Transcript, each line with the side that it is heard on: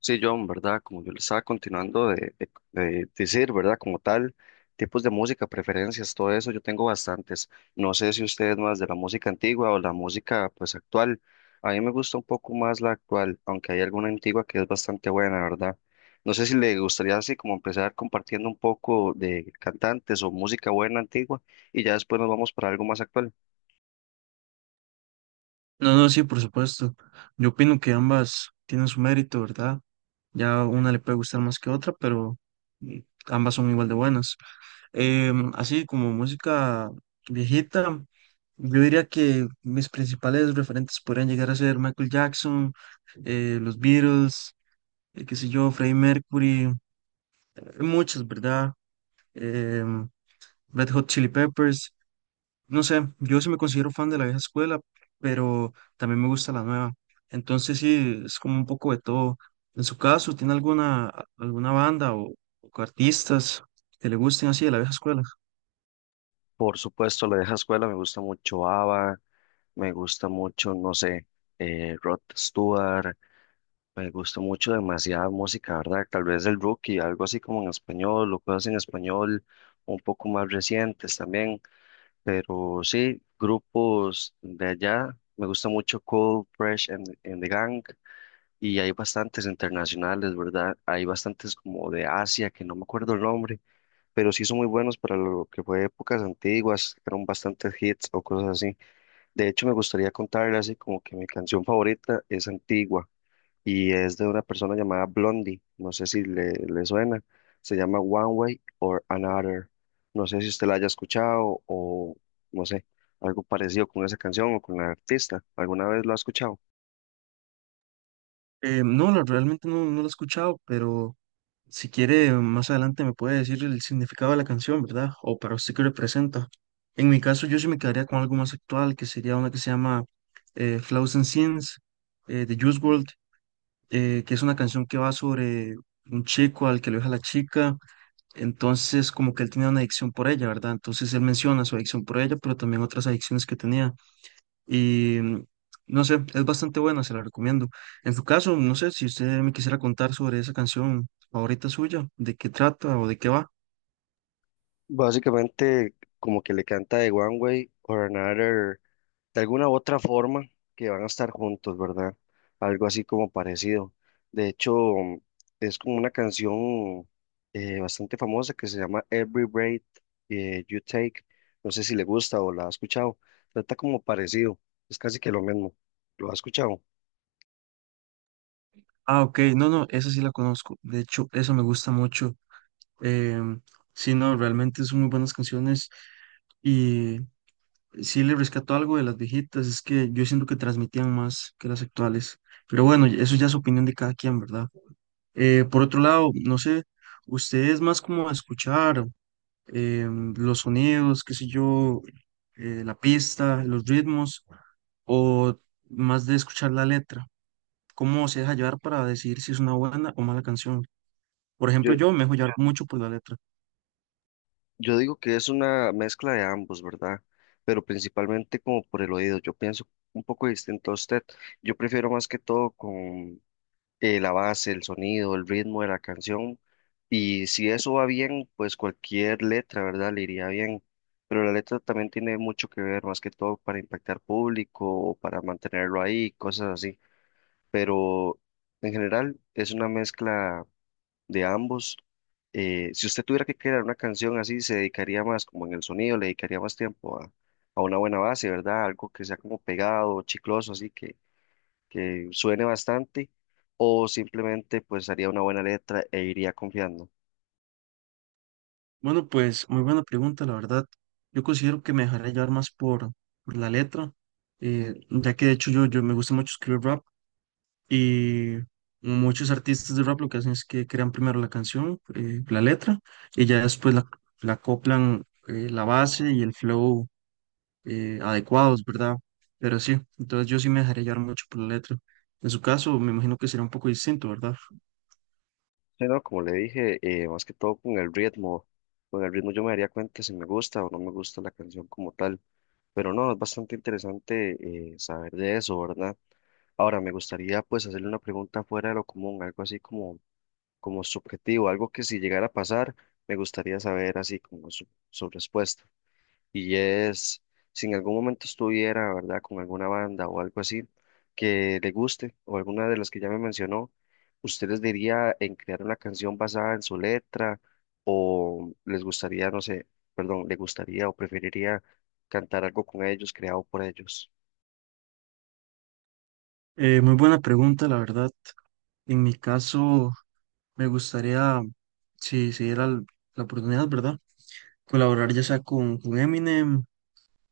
left: Sí, John, ¿verdad? Como yo le estaba continuando de decir, ¿verdad? Como tal, tipos de música, preferencias, todo eso, yo tengo bastantes. No sé si usted es más de la música antigua o la música, pues, actual. A mí me gusta un poco más la actual, aunque hay alguna antigua que es bastante buena, ¿verdad? No sé si le gustaría así como empezar compartiendo un poco de cantantes o música buena antigua y ya después nos vamos para algo más actual.
right: No, no, sí, por supuesto. Yo opino que ambas tienen su mérito, ¿verdad? Ya una le puede gustar más que otra, pero mm, ambas son igual de buenas. Así como música viejita, yo diría que mis principales referentes podrían llegar a ser Michael Jackson, los Beatles, qué sé yo, Freddie Mercury, hay muchos, ¿verdad? Em, Red Hot Chili Peppers. No sé, yo sí me considero fan de la vieja escuela, pero también me gusta la nueva. Entonces sí, es como un poco de todo. En su caso, ¿tiene alguna banda o artistas que le gusten así de la vieja escuela?
left: Por supuesto, la vieja escuela me gusta mucho ABBA, me gusta mucho, no sé, Rod Stewart. Me gustó mucho demasiada música, ¿verdad? Tal vez el Rookie, algo así como en español, o cosas en español un poco más recientes también. Pero sí, grupos de allá, me gusta mucho Cold, Fresh and the Gang, y hay bastantes internacionales, ¿verdad? Hay bastantes como de Asia, que no me acuerdo el nombre, pero sí son muy buenos para lo que fue épocas antiguas, eran bastantes hits o cosas así. De hecho, me gustaría contarles así como que mi canción favorita es antigua y es de una persona llamada Blondie. No sé si le suena. Se llama One Way or Another. No sé si usted la haya escuchado o no sé, algo parecido con esa canción o con la artista. ¿Alguna vez lo ha escuchado?
right: No, realmente no la he escuchado, pero si quiere, más adelante me puede decir el significado de la canción, ¿verdad? O para usted qué representa. En mi caso, yo sí me quedaría con algo más actual, que sería una que se llama Flaws and Sins, de Juice WRLD. Que es una canción que va sobre un chico al que lo deja la chica, entonces como que él tenía una adicción por ella, ¿verdad? Entonces él menciona su adicción por ella, pero también otras adicciones que tenía. Y mm, no sé, es bastante buena, se la recomiendo. En su caso, no sé si usted me quisiera contar sobre esa canción favorita suya, de qué trata o de qué va.
left: Básicamente, como que le canta de One Way or Another, de alguna u otra forma que van a estar juntos, ¿verdad? Algo así como parecido. De hecho, es como una canción bastante famosa que se llama Every Breath You Take. No sé si le gusta o la ha escuchado. Trata como parecido, es casi que lo mismo. ¿Lo ha escuchado?
right: Ah, ok, no, no, esa sí la conozco. De hecho, esa me gusta mucho. Em, sí, no, realmente son muy buenas canciones. Y sí le rescató algo de las viejitas, es que yo siento que transmitían más que las actuales. Pero bueno, y eso ya es opinión de cada quien, ¿verdad? Por otro lado, no sé, usted es más como a escuchar eh, los sonidos, qué sé yo, la pista, los ritmos, o más de escuchar la letra. ¿Cómo se deja llevar para decidir si es una buena o mala canción? Por ejemplo,
left: Yo,
right: yo me dejo llevar mucho por la letra.
left: yo digo que es una mezcla de ambos, ¿verdad? Pero principalmente como por el oído. Yo pienso un poco distinto a usted. Yo prefiero más que todo con la base, el sonido, el ritmo de la canción. Y si eso va bien, pues cualquier letra, ¿verdad? Le iría bien. Pero la letra también tiene mucho que ver, más que todo para impactar público o para mantenerlo ahí, cosas así. Pero en general es una mezcla de ambos. Si usted tuviera que crear una canción así, se dedicaría más como en el sonido, le dedicaría más tiempo a una buena base, ¿verdad? Algo que sea como pegado, chicloso, así que suene bastante, o simplemente pues haría una buena letra e iría confiando.
right: Bueno, pues muy buena pregunta, la verdad. Yo considero que me dejaré llevar más por la letra, ya que de hecho yo me gusta mucho escribir rap y muchos artistas de rap lo que hacen es que crean primero la canción, la letra, y ya después la acoplan la base y el flow adecuados, ¿verdad? Pero sí, entonces yo sí me dejaré llevar mucho por la letra. En su caso, me imagino que será un poco distinto, ¿verdad?
left: Sí, no como le dije, más que todo con el ritmo yo me daría cuenta si me gusta o no me gusta la canción como tal. Pero no, es bastante interesante, saber de eso, ¿verdad? Ahora, me gustaría pues hacerle una pregunta fuera de lo común, algo así como, como subjetivo, algo que si llegara a pasar, me gustaría saber así como su respuesta. Y es, si en algún momento estuviera, ¿verdad?, con alguna banda o algo así que le guste o alguna de las que ya me mencionó, ¿usted les diría en crear una canción basada en su letra o les gustaría, no sé, perdón, le gustaría o preferiría cantar algo con ellos, creado por ellos?
right: Muy buena pregunta, la verdad. En mi caso... Me gustaría, si se diera la oportunidad, ¿verdad? Colaborar ya sea con Eminem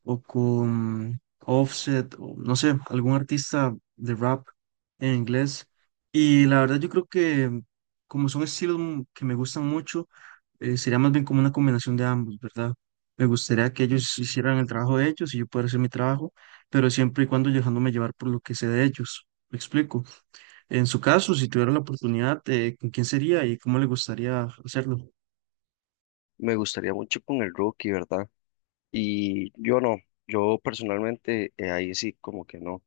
right: o con Offset o no sé, algún artista de rap en inglés. Y la verdad yo creo que como son estilos que me gustan mucho, sería más bien como una combinación de ambos, ¿verdad? Me gustaría que ellos hicieran el trabajo de ellos y yo poder hacer mi trabajo, pero siempre y cuando dejándome llevar por lo que sé de ellos. ¿Me explico? En su caso, si tuviera la oportunidad, ¿con quién sería y cómo le gustaría hacerlo?
left: Me gustaría mucho con el Rookie, ¿verdad? Y yo no, yo personalmente ahí sí como que no.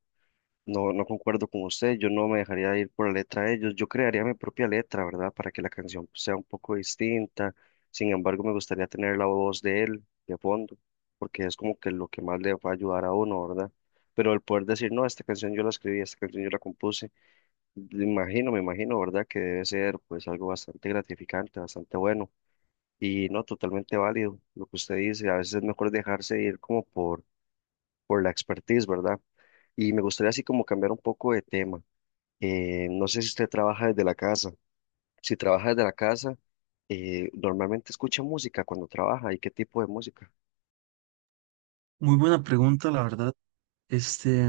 left: No concuerdo con usted, yo no me dejaría ir por la letra de ellos, yo crearía mi propia letra, ¿verdad? Para que la canción sea un poco distinta, sin embargo me gustaría tener la voz de él de fondo, porque es como que lo que más le va a ayudar a uno, ¿verdad? Pero el poder decir, no, esta canción yo la escribí, esta canción yo la compuse, me imagino, ¿verdad? Que debe ser pues algo bastante gratificante, bastante bueno y no totalmente válido lo que usted dice, a veces es mejor dejarse ir como por la expertise, ¿verdad? Y me gustaría así como cambiar un poco de tema. No sé si usted trabaja desde la casa. Si trabaja desde la casa, normalmente escucha música cuando trabaja y qué tipo de música.
right: Muy buena pregunta, la verdad. Este,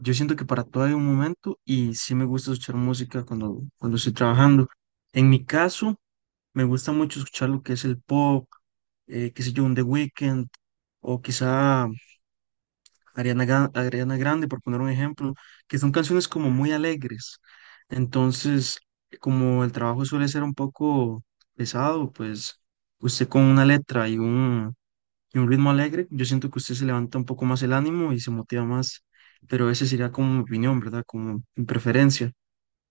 right: yo siento que para todo hay un momento y sí me gusta escuchar música cuando estoy trabajando. En mi caso, me gusta mucho escuchar lo que es el pop, qué sé yo, un The Weeknd o quizá Ariana Grande, por poner un ejemplo, que son canciones como muy alegres. Entonces, como el trabajo suele ser un poco pesado, pues usted con una letra y y un ritmo alegre, yo siento que usted se levanta un poco más el ánimo y se motiva más, pero esa sería como mi opinión, ¿verdad? Como mi preferencia.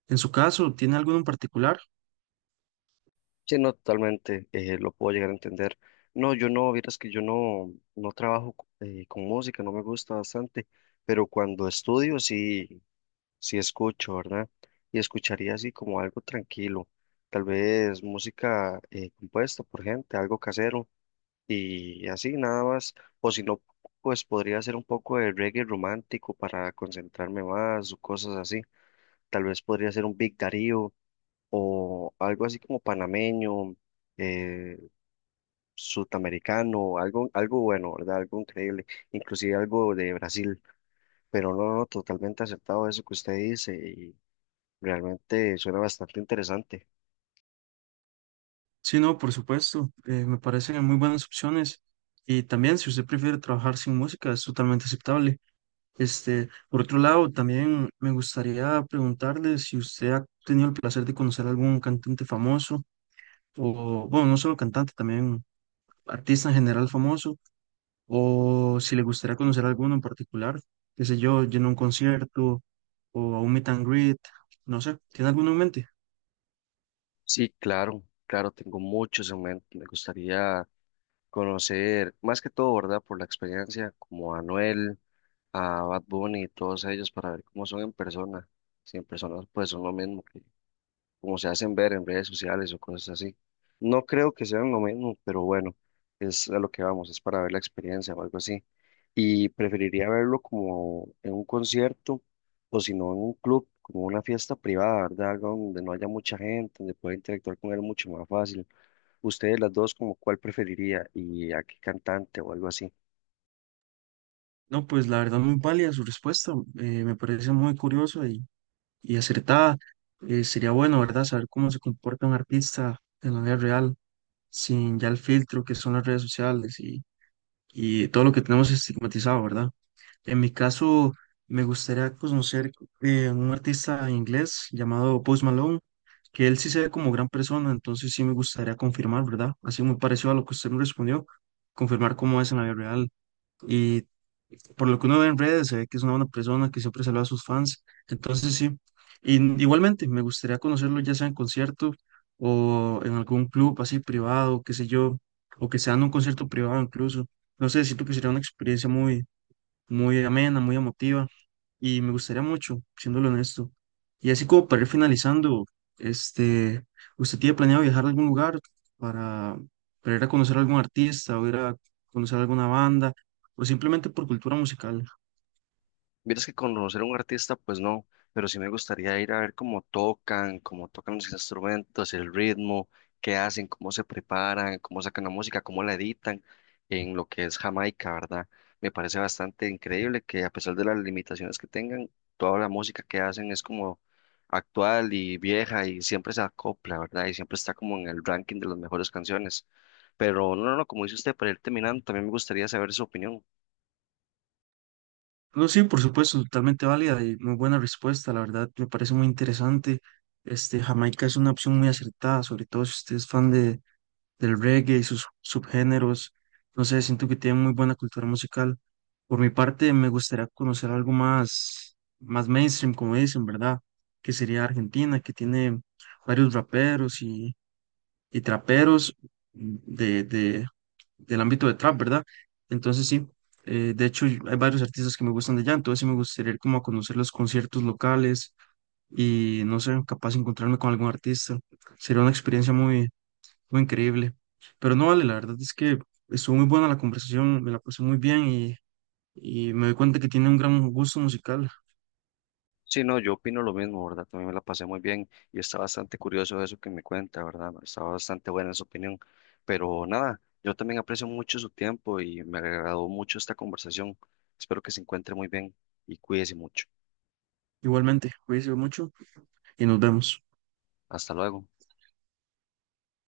right: En su caso, ¿tiene alguno en particular?
left: Sí, no, totalmente, lo puedo llegar a entender. No, yo no, vieras que yo no, no trabajo con música, no me gusta bastante, pero cuando estudio sí, sí escucho, ¿verdad? Y escucharía así como algo tranquilo, tal vez música, compuesta por gente, algo casero y así nada más, o si no, pues podría hacer un poco de reggae romántico para concentrarme más o cosas así. Tal vez podría ser un Big Darío o algo así como panameño, eh, sudamericano, algo bueno, ¿verdad? Algo increíble, inclusive algo de Brasil, pero no, no, totalmente aceptado eso que usted dice y realmente suena bastante interesante.
right: Sí, no, por supuesto, me parecen muy buenas opciones. Y también, si usted prefiere trabajar sin música, es totalmente aceptable. Este, por otro lado, también me gustaría preguntarle si usted ha tenido el placer de conocer algún cantante famoso, o bueno, no solo cantante, también artista en general famoso, o si le gustaría conocer alguno en particular, qué sé yo, yendo a un concierto o a un meet and greet, no sé, ¿tiene alguno en mente?
left: Sí, claro, claro, tengo muchos en mente, me gustaría conocer, más que todo, ¿verdad? Por la experiencia, como a Anuel, a Bad Bunny y todos ellos, para ver cómo son en persona. Si en persona, pues son lo mismo que como se hacen ver en redes sociales o cosas así. No creo que sean lo mismo, pero bueno, es a lo que vamos, es para ver la experiencia o algo así. Y preferiría verlo como en un concierto o si no en un club, como una fiesta privada, ¿verdad? Algo donde no haya mucha gente, donde pueda interactuar con él mucho más fácil. Ustedes las dos, como cuál preferiría y a qué cantante o algo así.
right: No, pues la verdad muy válida su respuesta, me parece muy curiosa y acertada. Sería bueno, ¿verdad?, saber cómo se comporta un artista en la vida real, sin ya el filtro que son las redes sociales y todo lo que tenemos estigmatizado, ¿verdad? En mi caso, me gustaría conocer un artista inglés llamado Post Malone, que él sí se ve como gran persona, entonces sí me gustaría confirmar, ¿verdad? Así muy parecido a lo que usted me respondió, confirmar cómo es en la vida real. Y por lo que uno ve en redes, se ve que es una buena persona, que siempre saluda a sus fans. Entonces, sí, y, igualmente me gustaría conocerlo ya sea en concierto o en algún club así privado, qué sé yo, o que sea en un concierto privado incluso. No sé, siento que sería una experiencia muy amena, muy emotiva y me gustaría mucho, siéndolo honesto. Y así como para ir finalizando, este, ¿usted tiene planeado viajar a algún lugar para, para ir a conocer a algún artista o ir a conocer a alguna banda o simplemente por cultura musical?
left: Miras que conocer a un artista, pues no, pero sí me gustaría ir a ver cómo tocan los instrumentos, el ritmo, qué hacen, cómo se preparan, cómo sacan la música, cómo la editan en lo que es Jamaica, ¿verdad? Me parece bastante increíble que a pesar de las limitaciones que tengan, toda la música que hacen es como actual y vieja y siempre se acopla, ¿verdad? Y siempre está como en el ranking de las mejores canciones. Pero no, no, no, como dice usted, para ir terminando, también me gustaría saber su opinión.
right: No, sí, por supuesto, totalmente válida y muy buena respuesta, la verdad, me parece muy interesante. Este, Jamaica es una opción muy acertada, sobre todo si usted es fan del reggae y sus subgéneros. No sé, siento que tiene muy buena cultura musical. Por mi parte, me gustaría conocer algo más, más mainstream, como dicen, ¿verdad? Que sería Argentina, que tiene varios raperos y traperos de, de, del ámbito de trap, ¿verdad? Entonces sí, de hecho hay varios artistas que me gustan de allá, entonces sí me gustaría ir como a conocer los conciertos locales y no sé, capaz de encontrarme con algún artista. Sería una experiencia muy increíble. Pero no vale, la verdad es que estuvo muy buena la conversación, me la pasé muy bien y me doy cuenta que tiene un gran gusto musical.
left: Sí, no, yo opino lo mismo, ¿verdad? También me la pasé muy bien y está bastante curioso eso que me cuenta, ¿verdad? Está bastante buena su opinión. Pero nada, yo también aprecio mucho su tiempo y me agradó mucho esta conversación. Espero que se encuentre muy bien y cuídese mucho.
right: Igualmente, cuídense mucho y nos vemos.
left: Hasta luego.